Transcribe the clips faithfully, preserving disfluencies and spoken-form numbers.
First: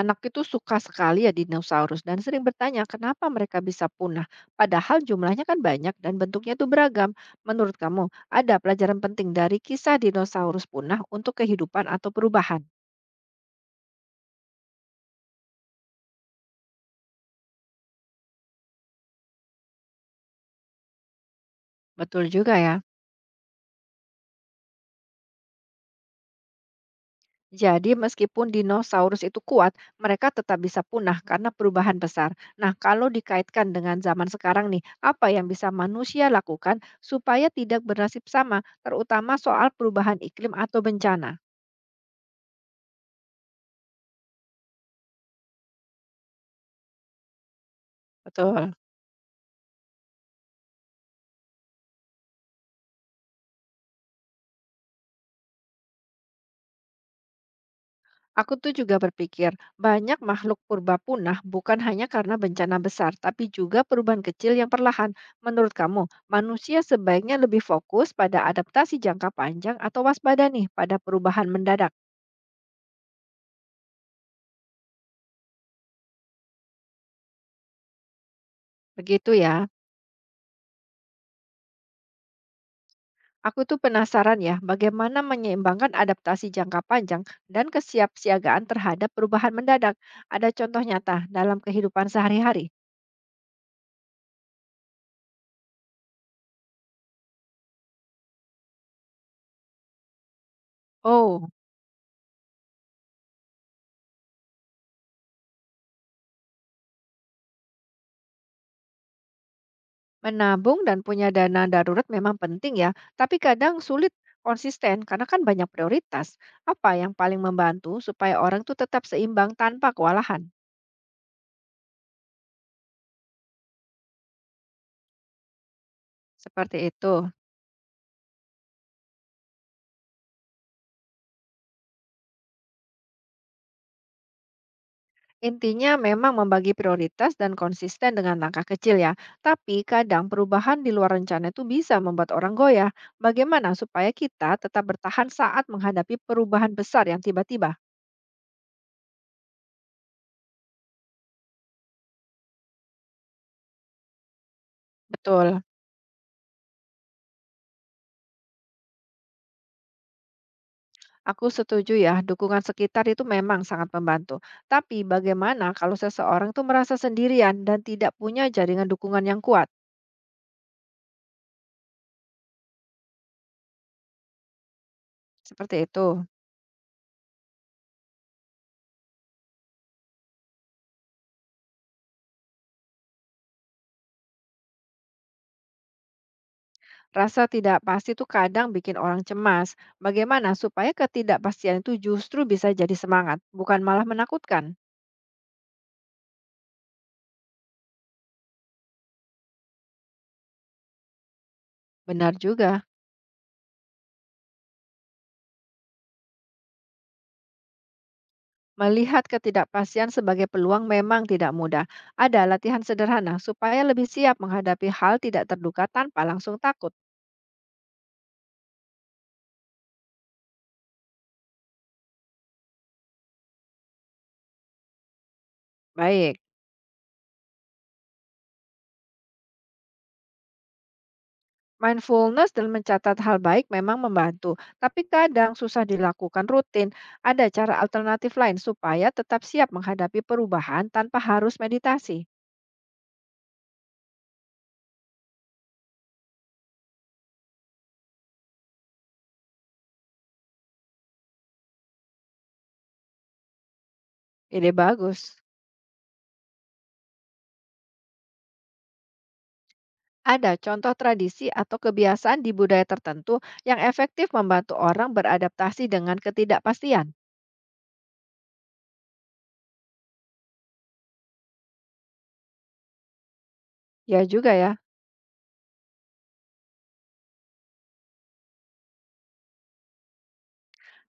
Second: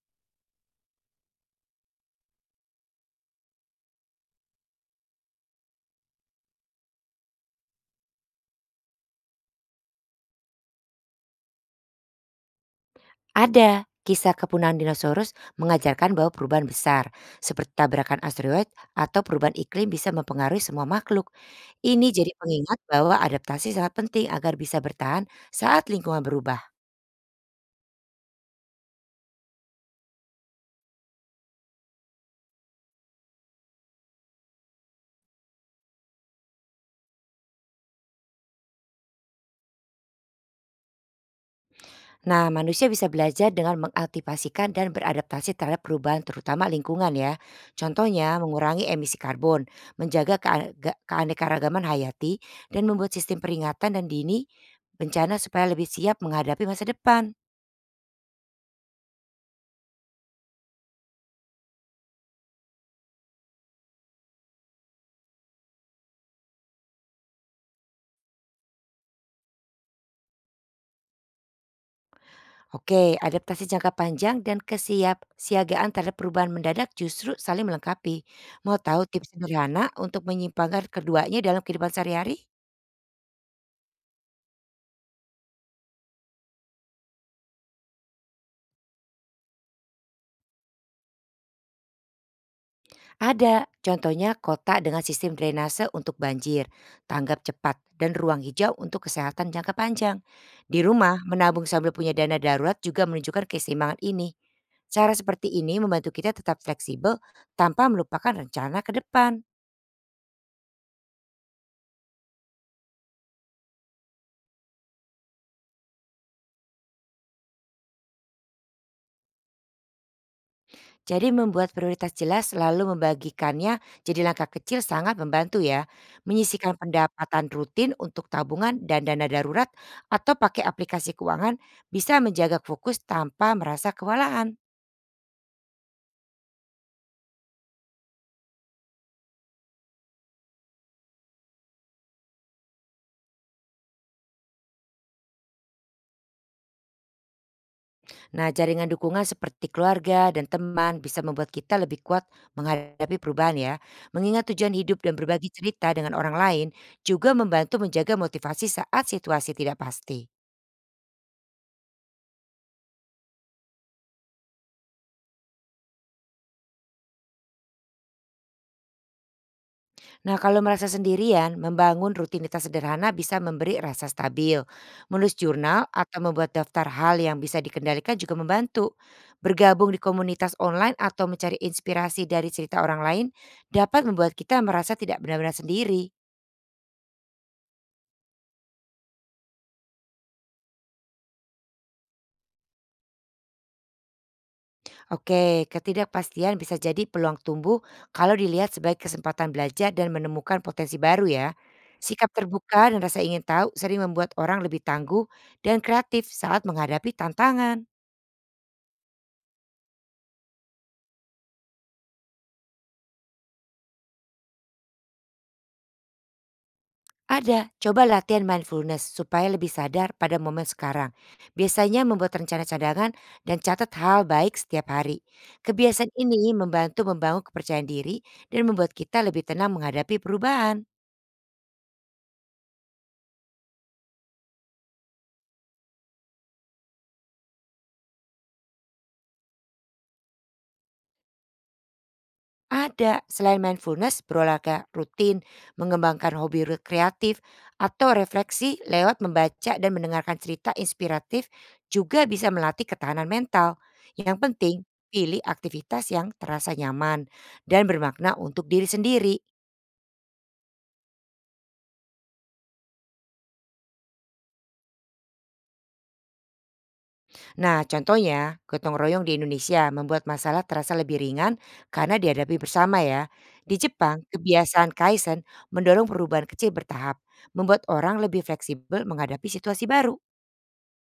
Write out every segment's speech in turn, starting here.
Anak itu suka sekali ya dinosaurus dan sering bertanya kenapa mereka bisa punah. Padahal jumlahnya kan banyak dan bentuknya itu beragam. Menurut kamu, ada pelajaran penting dari kisah dinosaurus punah untuk kehidupan atau perubahan? Ada, kisah kepunaan dinosaurus mengajarkan bahwa perubahan besar, seperti tabrakan asteroid atau perubahan iklim bisa mempengaruhi semua makhluk. Ini Betul jadi juga ya. pengingat bahwa adaptasi sangat penting agar bisa bertahan saat lingkungan berubah. Jadi meskipun dinosaurus itu kuat, mereka tetap bisa punah karena perubahan besar. Nah, kalau dikaitkan dengan zaman sekarang nih, apa yang bisa manusia lakukan supaya tidak bernasib sama, terutama soal perubahan iklim atau bencana? Nah, manusia bisa belajar dengan mengaktifasikan dan beradaptasi terhadap perubahan terutama lingkungan ya. Contohnya, Betul. mengurangi emisi karbon, menjaga keane- ga- keanekaragaman hayati, dan membuat sistem peringatan dan dini bencana supaya lebih siap menghadapi masa depan. Aku tuh juga berpikir, banyak makhluk purba punah bukan hanya karena bencana besar, tapi juga perubahan kecil yang perlahan. Menurut kamu, manusia sebaiknya lebih fokus pada adaptasi jangka panjang atau waspada nih pada perubahan mendadak? Oke, adaptasi jangka panjang dan kesiapsiagaan terhadap perubahan mendadak justru saling melengkapi. Mau tahu Begitu tips ya. sederhana untuk menyimpangkan keduanya dalam kehidupan sehari-hari? Aku tuh penasaran ya, bagaimana menyeimbangkan adaptasi jangka panjang dan kesiapsiagaan terhadap perubahan mendadak. Ada contoh nyata dalam kehidupan sehari-hari? Ada, contohnya kota dengan sistem drainase untuk banjir, tanggap cepat, dan ruang hijau untuk kesehatan jangka panjang. Di rumah, Oh. menabung sambil punya dana darurat juga menunjukkan keseimbangan ini. Cara seperti ini membantu kita tetap fleksibel tanpa melupakan rencana ke depan. Menabung dan punya dana darurat memang penting ya, tapi kadang sulit konsisten karena kan banyak prioritas. Apa yang paling membantu supaya orang tuh tetap seimbang tanpa kewalahan? Jadi membuat prioritas jelas lalu membagikannya jadi langkah kecil sangat membantu ya. Menyisihkan Seperti itu. pendapatan rutin untuk tabungan dan dana darurat atau pakai aplikasi keuangan bisa menjaga fokus tanpa merasa kewalahan. Intinya memang membagi prioritas dan konsisten dengan langkah kecil ya. Tapi kadang perubahan di luar rencana itu bisa membuat orang goyah. Bagaimana supaya kita tetap bertahan saat menghadapi perubahan besar yang tiba-tiba? Nah, jaringan dukungan seperti keluarga dan teman bisa membuat kita lebih kuat menghadapi perubahan ya. Mengingat tujuan hidup dan berbagi Betul. cerita dengan orang lain juga membantu menjaga motivasi saat situasi tidak pasti. Aku setuju ya, dukungan sekitar itu memang sangat membantu. Tapi bagaimana kalau seseorang itu merasa sendirian dan tidak punya jaringan dukungan yang kuat? Nah, kalau merasa sendirian, membangun rutinitas sederhana bisa memberi rasa stabil. Menulis Seperti jurnal atau itu. membuat daftar hal yang bisa dikendalikan juga membantu. Bergabung di komunitas online atau mencari inspirasi dari cerita orang lain dapat membuat kita merasa tidak benar-benar sendiri. Rasa tidak pasti itu kadang bikin orang cemas. Bagaimana supaya ketidakpastian itu justru bisa jadi semangat, bukan malah menakutkan? Oke, ketidakpastian bisa jadi peluang tumbuh kalau dilihat sebagai kesempatan belajar dan menemukan potensi baru ya. Sikap Benar juga. terbuka dan rasa ingin tahu sering membuat orang lebih tangguh dan kreatif saat menghadapi tantangan. Melihat ketidakpastian sebagai peluang memang tidak mudah. Ada latihan sederhana supaya lebih siap menghadapi hal tidak terduga tanpa langsung takut. Ada, coba latihan mindfulness supaya lebih sadar pada momen sekarang. Biasanya membuat rencana cadangan dan catat hal baik setiap hari. Kebiasaan Baik. ini membantu membangun kepercayaan diri dan membuat kita lebih tenang menghadapi perubahan. Mindfulness dan mencatat hal baik memang membantu, tapi kadang susah dilakukan rutin. Ada cara alternatif lain supaya tetap siap menghadapi perubahan tanpa harus meditasi. Ada, selain mindfulness, berolahraga rutin, mengembangkan hobi re- kreatif, atau refleksi lewat membaca dan mendengarkan cerita inspiratif juga bisa melatih ketahanan mental. Yang Ide penting, bagus. pilih aktivitas yang terasa nyaman dan bermakna untuk diri sendiri. Ada contoh tradisi atau kebiasaan di budaya tertentu yang efektif membantu orang beradaptasi dengan ketidakpastian. Nah, contohnya, gotong royong di Indonesia membuat masalah terasa lebih ringan karena dihadapi bersama ya. Di Ya Jepang, juga ya. kebiasaan Kaizen mendorong perubahan kecil bertahap, membuat orang lebih fleksibel menghadapi situasi baru.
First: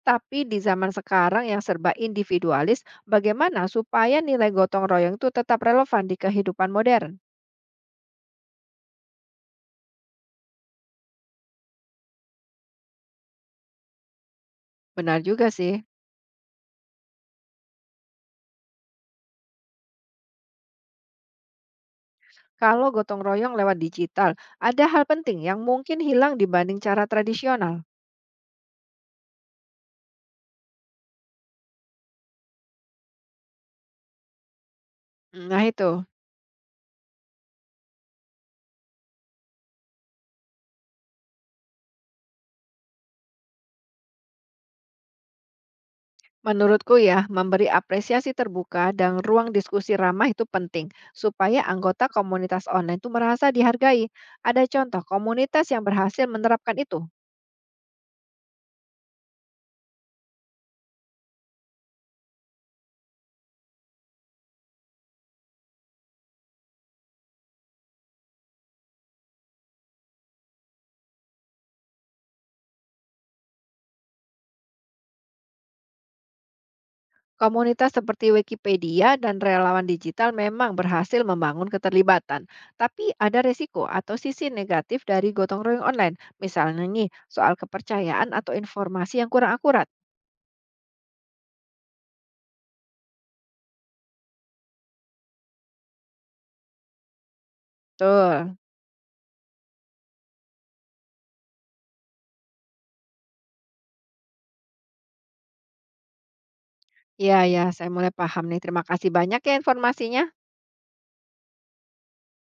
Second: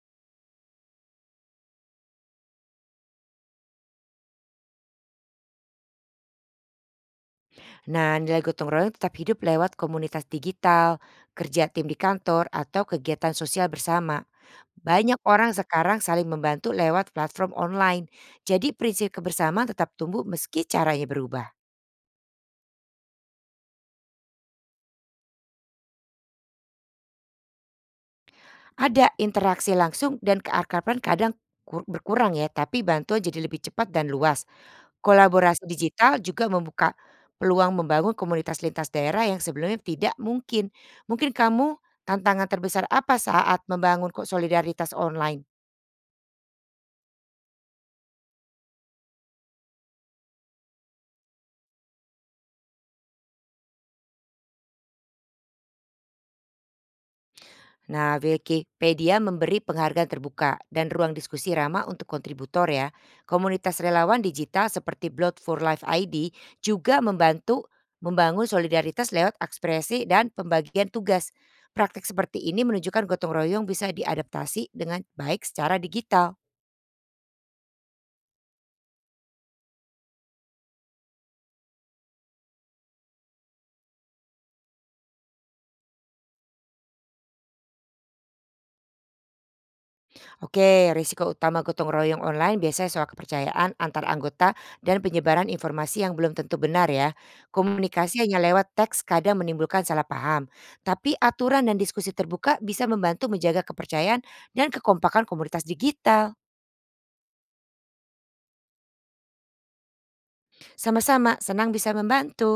Tapi di zaman sekarang yang serba individualis, bagaimana supaya nilai gotong royong itu tetap relevan di kehidupan modern? Nah, nilai gotong royong tetap hidup lewat komunitas digital, kerja tim di kantor, atau kegiatan sosial bersama. Benar Banyak juga orang sih. sekarang saling membantu lewat platform online. Jadi prinsip kebersamaan tetap tumbuh meski caranya berubah. Kalau gotong royong lewat digital, ada hal penting yang mungkin hilang dibanding cara tradisional. Ada interaksi langsung dan keakraban kadang kur- berkurang ya, tapi bantuan jadi lebih cepat dan luas. Nah Kolaborasi itu, digital juga membuka peluang membangun komunitas lintas daerah yang sebelumnya tidak mungkin. Mungkin kamu tantangan terbesar apa saat membangun ko- solidaritas online? menurutku ya, memberi apresiasi terbuka dan ruang diskusi ramah itu penting, supaya anggota komunitas online itu merasa dihargai. Ada contoh komunitas yang berhasil menerapkan itu. Nah, Wikipedia memberi penghargaan terbuka dan ruang diskusi ramah untuk kontributor ya. Komunitas relawan digital seperti Blood for Life I D juga membantu membangun solidaritas lewat ekspresi dan pembagian tugas. Praktik seperti ini menunjukkan gotong royong bisa diadaptasi dengan baik secara digital. Komunitas seperti Wikipedia dan relawan digital memang berhasil membangun keterlibatan. Tapi ada resiko atau sisi negatif dari gotong royong online. Misalnya nih, soal kepercayaan atau informasi yang kurang akurat. Oke, risiko utama gotong royong online biasanya soal kepercayaan antar anggota dan penyebaran informasi yang belum tentu benar ya. Komunikasi hanya Betul. lewat teks kadang menimbulkan salah paham. Tapi aturan dan diskusi terbuka bisa membantu menjaga kepercayaan dan kekompakan komunitas digital. Iya iya, saya mulai paham nih. Terima kasih banyak ya informasinya. Sama-sama, senang bisa membantu.